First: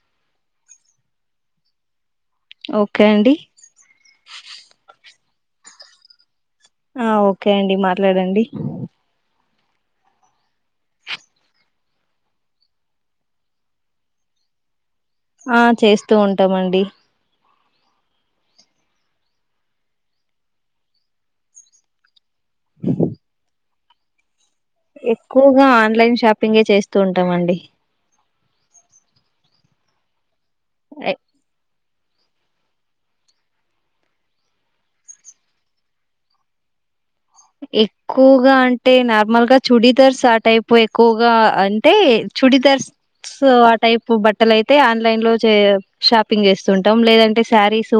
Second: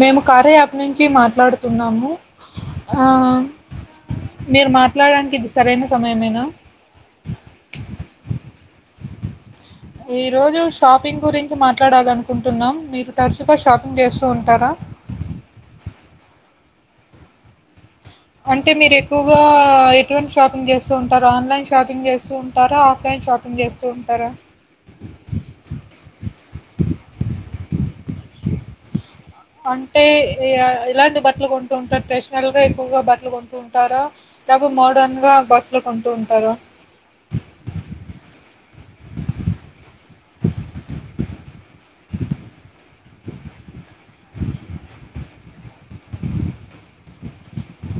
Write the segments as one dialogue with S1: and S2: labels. S1: మేము కార్యా యాప్ నుంచి మాట్లాడుతున్నాము.
S2: ఓకే
S1: ఆ
S2: అండి
S1: మీరు మాట్ మాట్లాడానికి ఇది సరైన సమయమేనా
S2: ఆ ఓకే అండి మాట్లాడండి
S1: ఈ రోజు షాపింగ్ గురించి మాట్లాడాల అనుకుంటున్నాం. మీరు తరచుగా షాపింగ్ చేస్తూ ఉంటారా
S2: ఆ చేస్తూ ఉంటామండి.
S1: అంటే మీరు ఎక్కువగా ఎటువంటి షాపింగ్ చేస్తూ ఉంటారా, ఆన్లైన్ షాపింగ్ చేస్తూ ఉంటారా, ఆఫ్లైన్ షాపింగ్ చేస్తూ ఉంటారా?
S2: ఎక్కువగా ఆన్లైన్ షాపింగే చేస్తూ ఉంటామండి.
S1: అంటే అ ఇ
S2: ఎ
S1: ఎలాంటి బట్టలు కొను ట్రెడిషనల్ గా ఎక్కువగా బట్టలు కొంటూ ఉంటార లేక మోడర్న్ గా బట్టలు కొంటూ ఉంటార
S2: ఎక్కువగా అంటే నార్మల్గా చుడి దర్స్ ఆ టైప్ ఎక్కువగా అంటే చుడిదర్స్ సో ఆ టైప్ బట్టలు అయితే ఆన్లైన్ లో చే షాపింగ్ చేస్తుంటాం. లేదంటే శారీస్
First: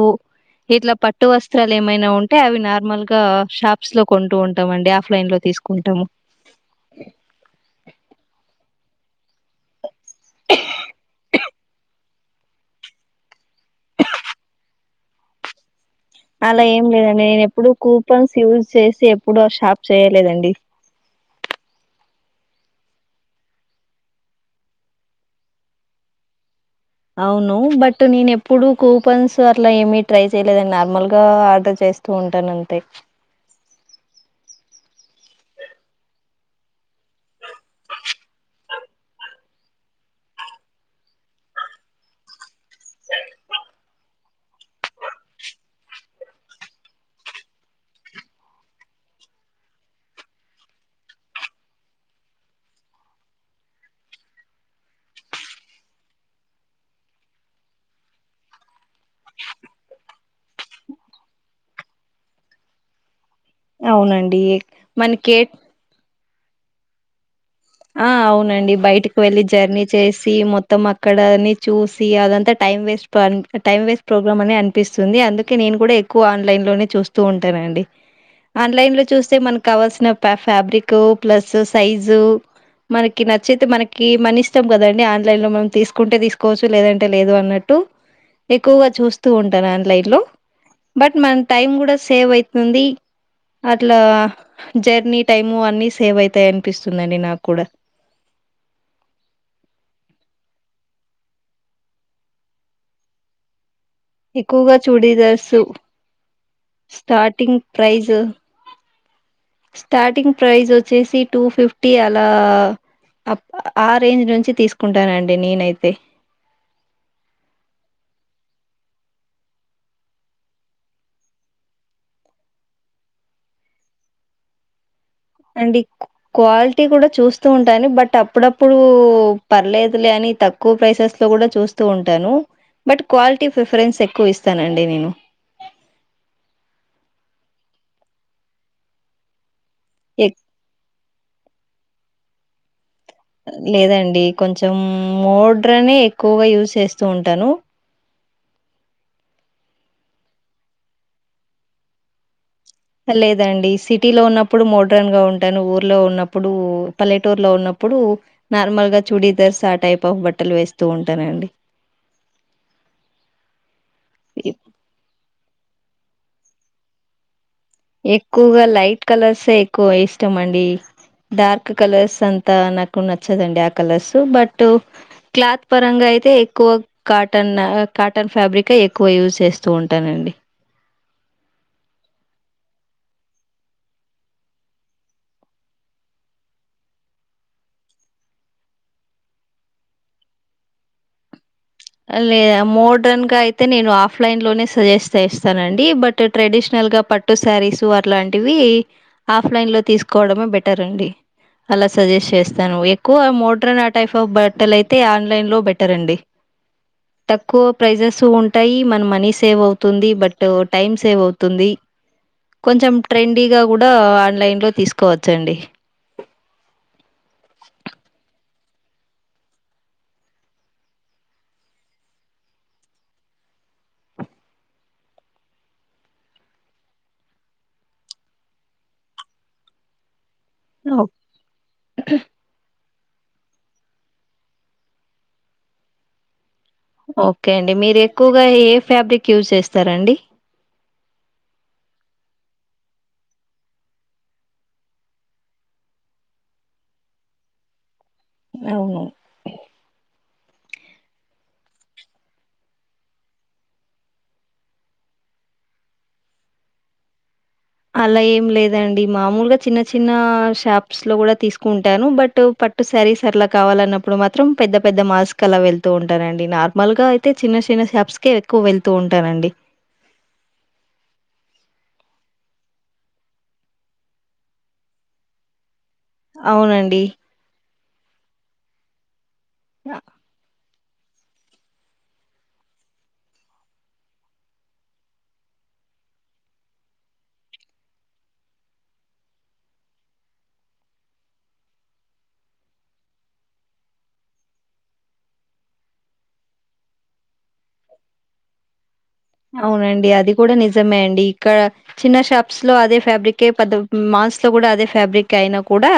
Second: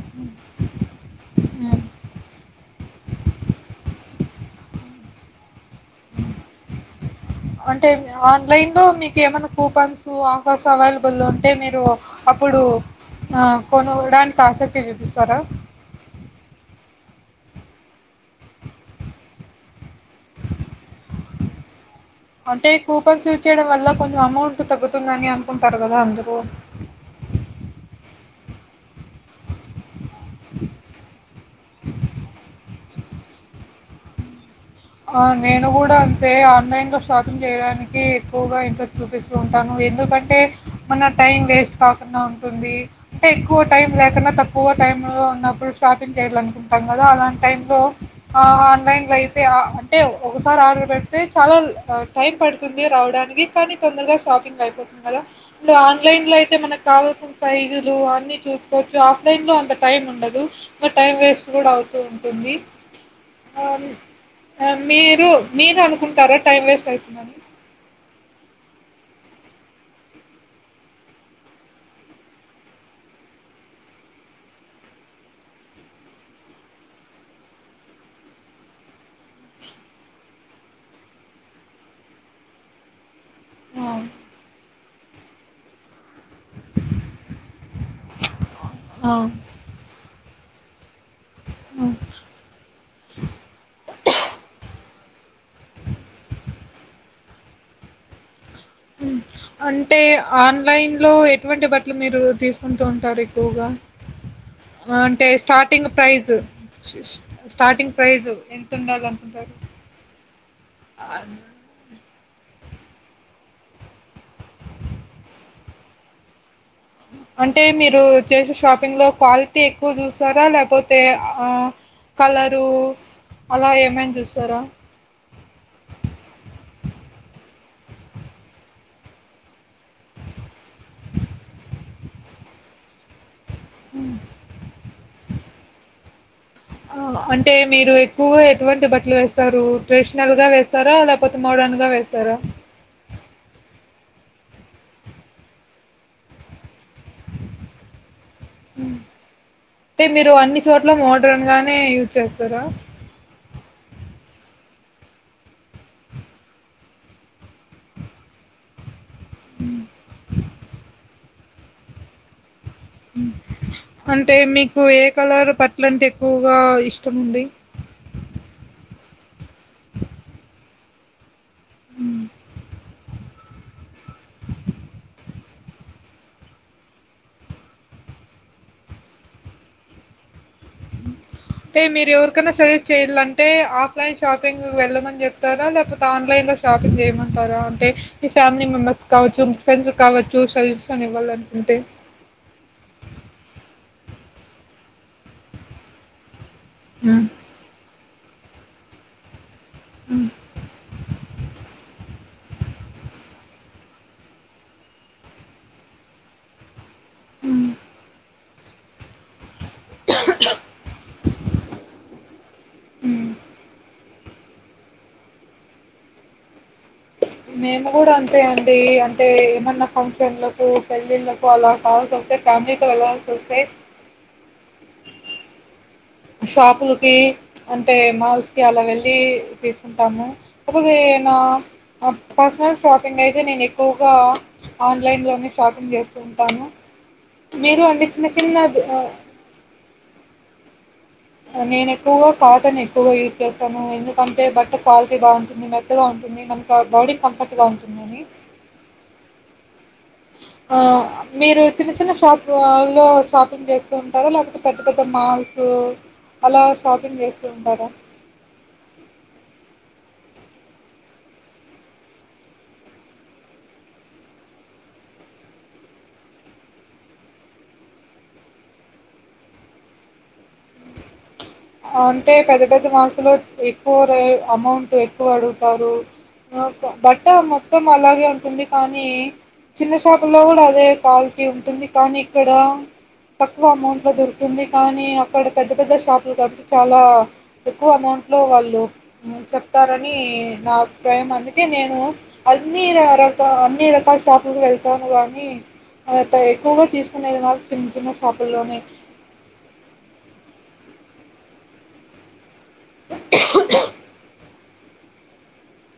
S2: ఇట్లా పట్టు వస్త్రాలు
S1: మ్మ్.
S2: ఏమైనా ఉంటే, అవి నార్మల్ గా షాప్స్ లో కొంటూ ఉంటాం అండి ఆఫ్లైన్ లో తీసుకుంటాము
S1: అంటే ఆన్లైన్ లో మీకుేమన్నా కూపన్స్ ఆఫర్స్ అవైలబుల్ ఉంటే మీరు అప్పుడు కొనుడానికి ఆసక్తి చూపిస్తారా
S2: అలా ఏం లేదండి నేను ఎప్పుడుూ కూపన్స్ యూజ్ చేసి ఎప్పుడు ఆ షాప్ చేయలేదండి
S1: అంటే కూపన్స్ యూస్ చేయడం వల్ల కొంచెం అమౌంట్ తగ్గుతుందని అనుకుంటారు కదా అందరూ
S2: అవును బట్ నేను ఎప్పుడుూ కూపన్స్ అట్లా ఏమిీ ట్రై చేయలేదండి నార్మల్గా ఆర్డర్ చేస్తూ ఉంటాన అంతే
S1: ఆ నేను కూడా అంతే ఆన్లైన్ లో షాపింగ్ చేయడానికి ఎక్కువగా ఇంట్రెస్ట్ చూపిస్తూ ఉంటాను ఎందుకంటే మన టైం వేస్ట్ కాకుండా ఉ ంది అంటే ఎక్కువ టైం లే ఎ తక్కువ టైమ్ లో ఉన్నప్పుడు షాపింగ్ చేయాలనుకుంటాం కదా అలాంటి టైమ్ లో ఆన్లైన్ లోయి అే అంటే ఒకసారి ఆర్డర్ పెడితే చాలా టైం పడుతుంది రావడానికి కానీ తొందరగా షాపింగ్ అయిపోతుంది కదా ఇంగా ఆన్లైన్లో అయితే మనకు కావాల్సిన సైజులు అన్నీ చూసుకోవచ్చు ఆఫ్లైన్లో అంత టైం ఉండదు ఇంకా టైం వేస్ట్ కూడా అవుతూ ఉంటుంది అని
S2: అవునండి
S1: ఆ మీరు
S2: మనకే
S1: మీరు అనుకుంటారా టైమ్ వేస్ట్ అవుతుంది అని
S2: ఆ అవునండి బయటకు వెళ్లిి జర్నీ చేసి మొత్తం అక్కడని చూసి అదంతా time waste time waste program అని అనిపిస్తుంది అందుకే నేను కూడా ఎక్కువ ఆన్లైన్ లోనే చూస్తూ ఉంటాన అండి ఆన్లైన్ లో చూస్తే మనకు కావాల్సిన ఫ్యాబ్రిక్ ప్లస్ సైజు మనకి నచ్చితే
S1: అవును.
S2: మనకి మన ఇష్టం కదండి మం తీస్ కుంటే తీసుకోవచ్చు లేదంటే లేదు అన్నట్టు ఎక్కువగా
S1: ఆ!
S2: చూస్తూ ఉంటాను ఆన్లైన్ లో బట్ మన టైం కూడా
S1: హ్మ్.
S2: సేవ్ అవుతుంది అట్లా జర్నీ టైమ్ అన్నిీ సేవ్ అవుతాయి అనిపిస్తుందిండి నాకు కుడ
S1: అంటే ఆన్లైన్ లో ఎటువంటి బట్టలు మీరు తీసుకుంటూ ఉంటారు ఎక్కువగా
S2: ఎక్కువగా చూడి
S1: అంటే
S2: దారుస్
S1: స్టార్టింగ్ ప్రైజ్ స్
S2: స్టార్టింగ్ ప్రైజ
S1: ప్రైజ్ ఎంతుండాలనుకుంటారు?
S2: స్టార్టింగ్ ప్రైజ్ వచ్చేసి టూ ఫిఫ్టీ ఆ లా ఆ రేంజ్ నుంచి తీసుకుంటానండి నేనైతే
S1: అంటే మీరు చేసే షాపింగ్లో క్వాలిటీ ఎక్కువ చూస్తారా లేకపోతే కలరు అలా ఏమైనా చూస్తారా
S2: అండి క్వాలిటీ కూడా చూస్తూ ఉంటాను బట్ అప్పుడప్పుడు పర్లేదులే అని తక్కువ ప్రైసెస్ లో కూడా చూస్తూ ఉంటాను బట్ క్వాలి టీ ప్రిఫరెన్స్ ఎక్కువస్తానండి నేను
S1: ఆ అంటే మీరు ఎక్కువగా ఎటువంటి బట్టలు వేస్తారు ట్రడిషనల్ గా వేస్తారు లే ప్ కొత్త మోడన్గా వేస్తారా
S2: లేదండి కొంచెం మోడ్రనే ఎక్కువగా యూజ్ చేస్తూ ఉంటాను
S1: అంటే మీరు అన్ని చోట్ల మోడ్రన్ గానే యూజ్ చేస్తారా
S2: లేదండి సిటీలో ఉన్నప్పుడు మోడ్రన్ గా ఉంటాను ఊర్లో ఉన్నప్పుడు పల్లెటూరులో ఉన్నప్పుడు నార్మల్ గా చూడీదర్స్ ఆ టైప్ ఆఫ్ బట్టలు వేస్తూ ఉంట ఉంటానండి
S1: మ్ అంటే
S2: ఎ
S1: మీకు ఏ ఏ కలర్ బట్ల అంటే ఎక్కువగా ఇష్టం ఉంది
S2: ఎక్కువగా లైట్ కలర్సే ఎక్కువ ఇష్టం అండి డార్క్ కలర్స్
S1: మ్మ్.
S2: అంత న కు నచ్చదండి ఆ కలర్స్ బట్ క్లాత్ పరంగా అయితే ఎక్కువ కాటన్ కాటన్ ఫ్యాబ్రిక్ ఎక్కువ యూజ్ చేస్తూ ఉంటానండి
S1: అంటే మీరు ఎవరికైనా సజెస్ట్ చేయాలంటే ఆఫ్లైన్ షాపింగ్ వెళ్ళమని చెప్తారా లేకపోతే ఆన్లైన్ లో షాపింగ్ చేయమంటారా అంటే మీ ఫ్యామిలీ మెంబర్స్ కావచ్చు మీ ఫ్రెండ్స్ కావచ్చు సజెస్షన్ ఇవ్వాలని
S2: లేదు మోడ్రెన్ గా అయితే నేను ఆఫ్ ఆఫ్లైన్ లోనే సజెస్ట్ చేస్తానండి బట్ ట్రెడిషనల్ గా
S1: మ్మ్.
S2: పట్టు సారీసు వర్ అట్లాంటివి ఆ ఆఫ్లైన్లో
S1: మ్మ్.
S2: తీసుకోవడమే బెటర్ అండి అలా సజెస్ట్ చేస్ దాను ఎక్కువ మోడర్న్ ఆ టైప్ ఆఫ్ బట్టలు అయితే ఆన్లైన్ లో బెటర్ అండి తక్కువ
S1: మ్మ్.
S2: ప్రైజెస్ ఉన్ టై మన మనీ సేవ్ వో తుంది బట్ టైమ్ సేవ్ అవుతుంది కొంచెం
S1: మ్మ్.
S2: ట్రెండీ గా కూడ ఆన్లైన్ లొ తీసుకోవచ్చు అండి
S1: మేము కూడ అంతే అండి అంటే ఏమన్నా ఫంక్షన్లకు, పెళ్ళిళ్ళలకు, అలా కావాల్సి వస్తే ఫ్యామిలీతో వెళ్ళల్సి వస్తే. షాపులకి అంటే మాల్స్ కి అలా వెళ్లి తీసుకుంటాము కాకపోతే
S2: ఓహ్!
S1: ఏమన్నా పర్సనల్స్ షాపింగ్ అయితే నేను ఎక్కువగా ఆన్లైన్లోనే, షాపింగ్ చేస్తూ ఉంటాను.
S2: ఓకే అండి మీరు
S1: చిన్న
S2: ఎక్కువగా
S1: చిన్న
S2: ఏ
S1: దు ఆహ్,
S2: ఫ్యాబ్రిక్ యూజ్ చేస్తారండి
S1: నేను ఎక్కువగా కాటన్ ఎక్కువగా యూజ్ చేసాను, ఎందుకంటే బట్ట క్వాలిటీ బాగుంటుంది. మెత్తగా ఉంటుంది, మనకు బాడీ కంఫర్ట్ గా ఉంటుందని.
S2: అవును
S1: ఆ మీరు చిన్న చిన్న షాప్ లో షాపింగ్ చేస్తూ ఉంటారా లేకపోతే పెద్ద పెద్ద మాల్స్. అలా షాపింగ్ చేస్
S2: అలా ఏం లేదండి మామూలుగా చిన్న చి చిన్న షాప్స్ లో కూడా తీసుకుంటాను, బట్ పట్టు శారీస్ అట్లా కావాలన్నప్పుడు మాత్రం పెద్ద పెద్ద మాల్స్ కి అలా వెళ్తూ ఉంటానండి, నార్మల్గా అయితే చిన్న చిన్న షాప్స్కే ఎక్కువ వెళ్తూ ఉంటానండి.
S1: అంటే పెద్ద పెద్ద మాల్స్ లో ఎక్కువ రే అమౌంట్ ఎక్కువ అడుగుతారు.
S2: అవునండి.
S1: బట్ట మొత్తం అలాగే ఉన్ టుంది కానీ చిన్న
S2: అ
S1: షాపుల్లో కూడ అదే క్వాలిటీ ఉంటుంది కానీ ఇక్కడ తక్కువ అమౌంట్ లో దొరుతుంది, కానీ అక్కడ పెద్ద పెద్ద షాపులు క. చాలా ఎక్కువ అమౌంట్లో వాళ్ళు చెప్తారని నా అభిప్రాయం, అందుకే నేను అన్ని రక అన్ని రకాల షాపులకు వెళ్తాను కానీ ఎక్కువగా తీసుకునేది నాకు చిన్న చిన్న షాపుల్లోనే.
S2: అవునండి అది కూడా నిజమే అండి ఇక్కడ చిన్న షాప్ ప్స్ లో అదే ఫ్యాబ్రిక్ పెద్ద మాల్స్ లో కూడా అదే ఫ్యాబ్రిక్ అయినా కూడా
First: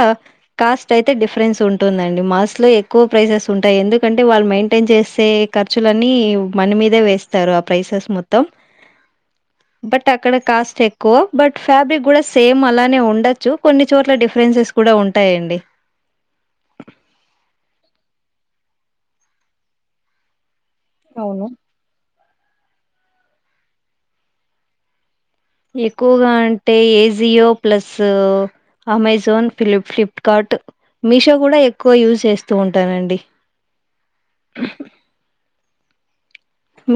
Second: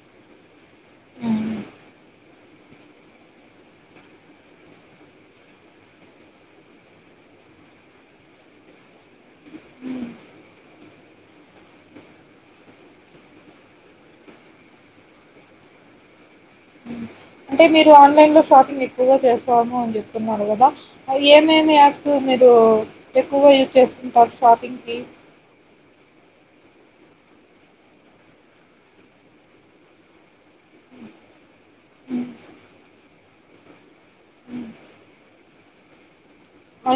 S2: కాస్ట్ అయితే
S1: హ్మ్.
S2: డిఫరెన్స్ ఉంటుందండి. మాల్స్ లో ఎక్కువ ప్రైసెస్ ఉంటాయి, ఎందుకంటే వాళ్ళు మెయింటైన్ చేసే ఖర్చులన్నీ మన మీదే వేస్తారు ఆ ప్రైసెస్ మొత్తం. త్తం
S1: హ్మ్.
S2: బట్ అక్కడ కాస్ట్ ఎ కో బట్ ఫ్యాబ్రిక్ కూడా సేమ్ అలానే ఉండచ్చు కొన్ని చోట్ల డిఫరెన్సెస్ కూడా ఉంటాయండి.
S1: అంటే మీరు ఆన్లైన్లో షాపింగ్ ఎక్కువగా చేస్తాము అని చెప్తున్నారు కదా. అ
S2: అవును
S1: ఏమేమి ఆర్ట్స్ మే తో ఎక్కువగా యూజ్ చేస్తుంటారు షాపింగ్ కి
S2: ఎక్కువగా అంటే ఏజియో ప్లస్, అమెజాన్ పిలిప్ట్ ఫ్లిప్కార్ట్, మీషో కూడా ఎక్కు కో యూజ్ చేస్తూ ఉంటానండి. ఉహు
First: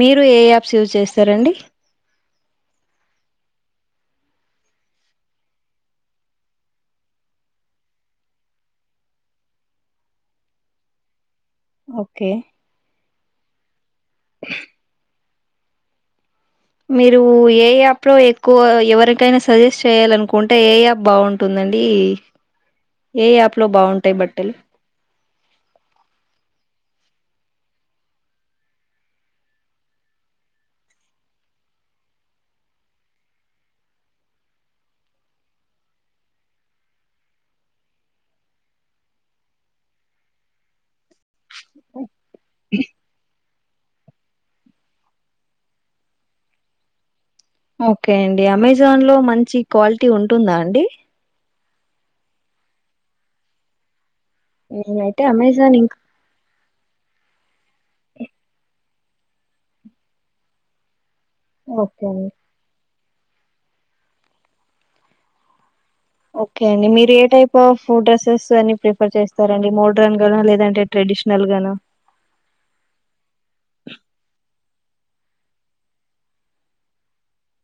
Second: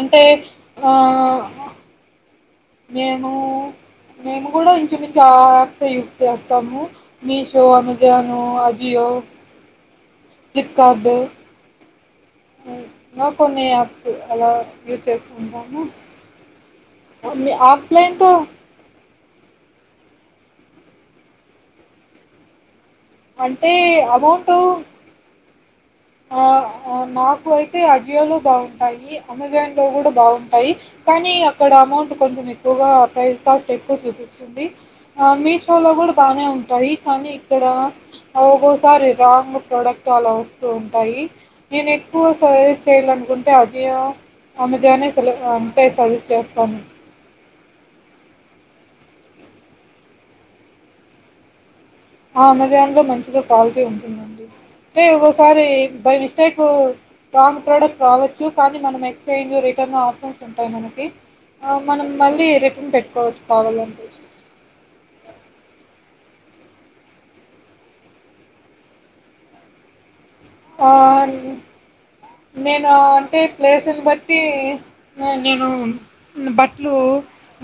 S2: మీరు ఏ యాప్స్ యూజ్
S1: ఆ
S2: చేస్తారండి?
S1: మేము మేము కూడా ఇంచు మించు ఆ యాప్స్ యూస్ చేస్తాము Meesho, Amazon, Ajio, Flipkart
S2: okay
S1: నాకున్నాయి యాప్స్ అలా యూజ్ చేస్ ఎందాకా
S2: మీరు ఏ యాప్ లో ఎక్కువ ఎవరన్ కైనా సజెస్ట్ చేయాలనుకుంటే ఏయాప్ బావుంటుందండి.
S1: అంటే అమౌంటు ఆఅఆ నాకు అయితే అజియోలో బావుంటాయి, అమెజాన్లో కూడా బావుంటాయి. కానీ అక్కడ అమౌంట్ కొంచెం ఎక్కువగా ప్రైస్ కాస్ట్ ఎక్కువ చూపిస్తుంది. ఆ మీషోలో కూడా బానే ఉంటాయి. కానీ ఇక్కడ ఒకోసారి రాంగ్ ప్రోడక్ట్ అలా వస్తు ఉంటాయి. నేను ఎక్కువ సాయే చేయాలనుకుంటే అజియో, అమెజానే సెలె అంటే సజెక్ట్ చేస్తాను.
S2: ఓకే అండి అమెజాన్ లో మంచి క్వాలిటీ ఉంటుందా అండి.
S1: ఆ అమెజాన్ లో మంచిగా క్వాలిటీ ఉంటుందండి. టే
S2: నేనైతే
S1: ఒకోకసారి
S2: అమెజాన్ ఇంకా
S1: బై మిస్టేక్ కు రాంగ్ ప్రోడక్ట్ రావచ్చు కానీ మనం ఎక్స్చేంజ్ రిటర్న్ ఆప్షన్స్ ఉంటాయి మనకి. ఆ
S2: ఓకే
S1: మనం
S2: అండి
S1: మళ్ళీ రిటర్న్ పెట్ కోచ్ కావాలంటే
S2: ఓకే అండి మీరు ఏ టైప్ ఆఫ్ డ్రెస్సెస్ అని ప్రిఫర్ చేస్తారండి మోడ్రన్ గానా లేదంటే
S1: ఆ
S2: ట్రెడిషనల్ గానా
S1: నేను అంటే ప్లేసుని బట్టి నే నేను బట్టలు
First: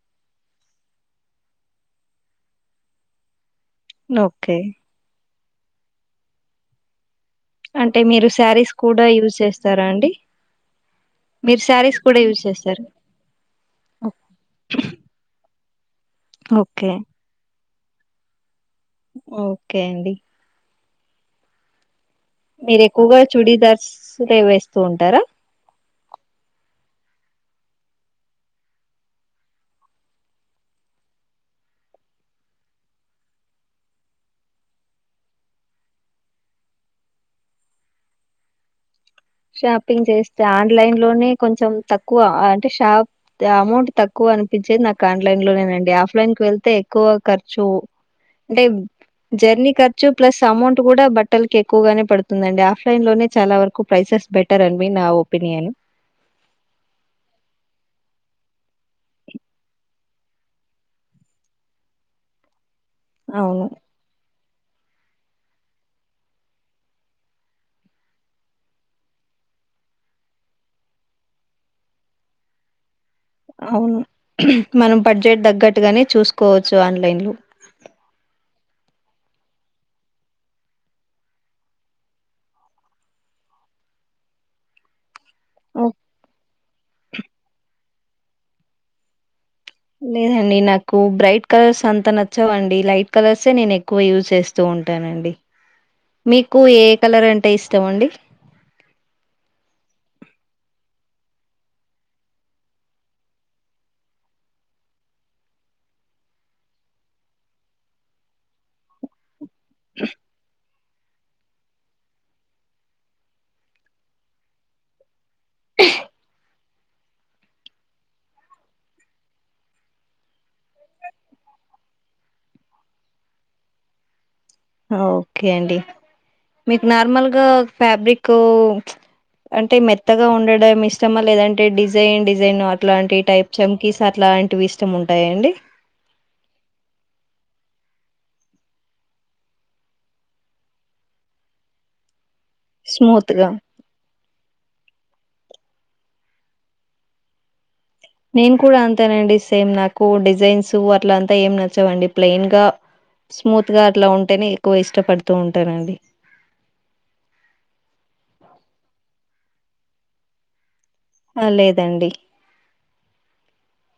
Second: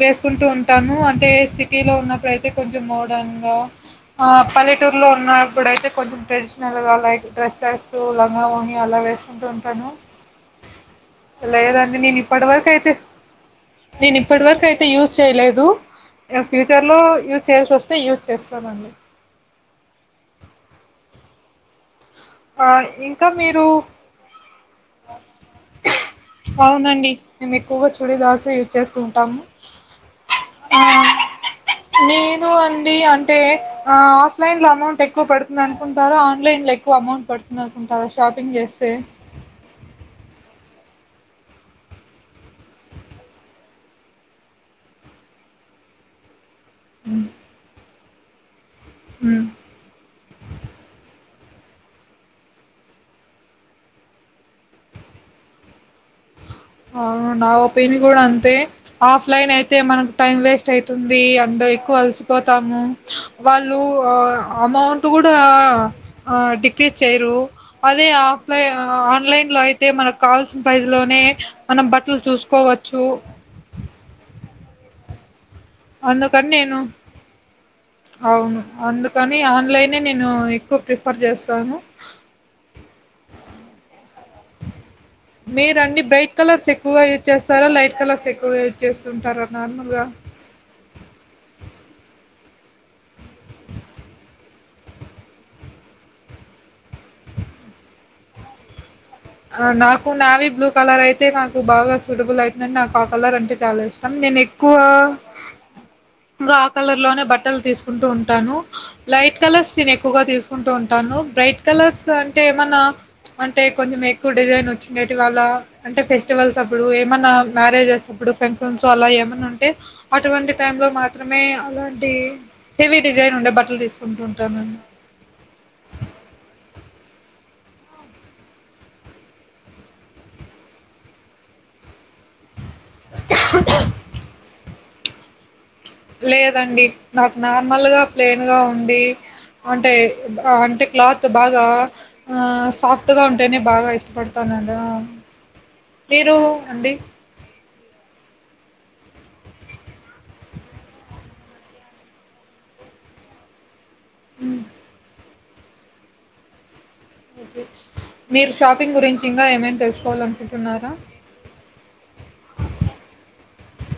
S1: వేసుకుంటూ ఉంటాను అంటే సిటీ లో ఉన్నప్పుడైతే కొంచెం మోడన్ గా ఆ
S2: ఓకే
S1: పల్లెటూరులో ఉన్న ఇప్పుడైతే కొంచెం ట్రెడిషనల్గా లైక్ డ్రెస్స సో
S2: అంటే మీరు శారీస్
S1: లంగావోని అలా
S2: కూడా యూజ్
S1: వేసుకుంటూ
S2: చేస్తారా
S1: ఉంటాను
S2: అండి మీరు
S1: లేదండి
S2: శారీస్
S1: నేను
S2: కూడా యూజ్
S1: ఇప్పటి వరకు
S2: చేస్తారు
S1: అయితే
S2: ఓ
S1: నేను ఇప్పటి వరకు అయితే యూజ్ చేయలేదు ఇగా ఫ్యూచర్
S2: ఓకే
S1: లో యూజ్ చేయాల్సి వస్తుంది యూస్ చేస్తామండి
S2: ఓకే అండి
S1: ఆ
S2: మీరు ఎక్కువగా
S1: ఇంకా మీరు
S2: చూడీదర్సులే వేస్తూ ఉంటారా
S1: అవునండి మేము ఎక్కువగా చుడిదార్ సే యూస్ చేస్తూ ఉంటాము మేము అండి అంటే ఆ ఆఫ్లైన్ లో అమౌంట్ ఎక్కువ పడుతుంది అనుకుంటారా ఆన్లైన్ లో ఎక్కువ అమౌంట్ పడుతుంది అనుకుంటారా షాపింగ్ చేస్తే
S2: షాపింగ్ చేస్తే ఆన్లైన్ లోనే కొంచెం తక్కువ అంటే షాప్ అమౌంట్ తక్కువ అనిపించేది నాకు ఆన్లైన్ లోనేనండి ఆఫ్లైన్ కి వెళ్తే తే ఎక్కువ ఖర్చు అంటే జర్నీ ఖర్చు ప్లస్ అమౌంట్ కూడా బట్ టలకి ఎక్కువగానే పడుతుందండి ఆఫ్లైన్ లోనే చాలా వరకు ప్రైసెస్ బెటర్ అని న ఒపీనియన్
S1: అవును నా ఓపీన్ కూడా అంతే ఆఫ్ లైన్ అయితే మనకు టైం వేస్ట్ అవుతుంది అడ్ ఎక్కువ అలసిపోతాము
S2: అవును
S1: వాళ్ళు ఆ అమౌంట్ కూడా డిక్రీజ్ చేయరు అదే ఆఫ్లై ఆన్లైన్ లో అయితే మనకు కావాల్సిన ప్రైస్ లోనే మనం బట్టలు చూసుకోవచ్చు
S2: అవును మనం బడ్జెట్ దగ్గ త గట్టుగానే
S1: అందుకని
S2: చూసుకోవచ్చు
S1: నేను
S2: ఆన్లైన్ లో
S1: అవును అందుకని ఆన్లైన్ నేను ఎక్కువ ప్రిఫర్ చేస్తాను మీరుండి బ్రైట్ కలర్స్ ఎక్కువగా యూజ్ చేస్తారా లైట్ కలర్స్ ఎక్కువ యూస్చేస్తూ ఉంటారు
S2: లేదండి నాకు బ్రైట్ కలర్స్ అంత నచ్చవండి లైట్ కలర్సే నేను ఎక్కువ యూజ్ చేస్తూ ఉంటానండి మీకు ఏ కలర్ అంటే ఇష్టం అండి
S1: ఆ నాకు నావీ బ్లూ కలర్ అయితే నాకు బాగా సూటబుల్ అయితదానే నాకు ఆ కలర్ అంటే చాలా ఇష్టం నేను ఎక్కువ ఆ కలర్ లోనే బట్టలు తీసుకుంటూ ఉంటాను లైట్ కాళూర్స్ నేను ఎక్కువగా తీసుకుంటూ టాను బ్రైట్ కలర్స్ లో అంటే ఏమన్నా అంటే కొంచం [unintelligible] ఇవ్వాళ అంటే ఫెస్టివల్స్ ఉత్తప్పుడు ఏమన్నా మర్రగేష్ అప్పుడు ఫంక్షన్స్ అలా ఏమన్నా ఉంటే అటువంటి టై లో మాత్రమే అలాంటి హెవీ డిజైన్ ఉండే బట్టలు తీసుకుంటు
S2: ఓకే అండి మీకు నార్మల్గా ఫ్యాబ్రిక్ అంటే మెత్తగా ఉండడం ఇష్టమా లేదంటే డిజైన్ డిజైన్ అలాంటి టైప్ చంకీస్ అట్లాంటిఇష ఇష్టం ఉంటాయా అండి
S1: లేదండి నాకు నార్మల్ గా ప్లెన్ గా ఉండి అంటే అంటే క్లోత్ బాగా ఆ సాఫ్ట్గా
S2: స్మూత్ గా
S1: ఉంటేనే బాగా ఇష్టపడతానడి మీరు అండి
S2: నేను కూడా అంతేనండి సేమ్ నాకు డిజైన్స్ అట్లంతా ఏం నచ్చవండి ప్లెయిన్ గా స్మూత్ గా అట్లా ఉంటేనే ఎక్కువ ఇష్టపడ్ తూ ఉంటానండి
S1: మీరు షాపింగ్ గురించి ఇంగా ఏమైనా తెలుసుకోవాల అనుకుంటున్నారా
S2: ఆ లేదండి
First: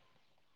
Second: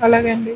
S1: అలాగే అండి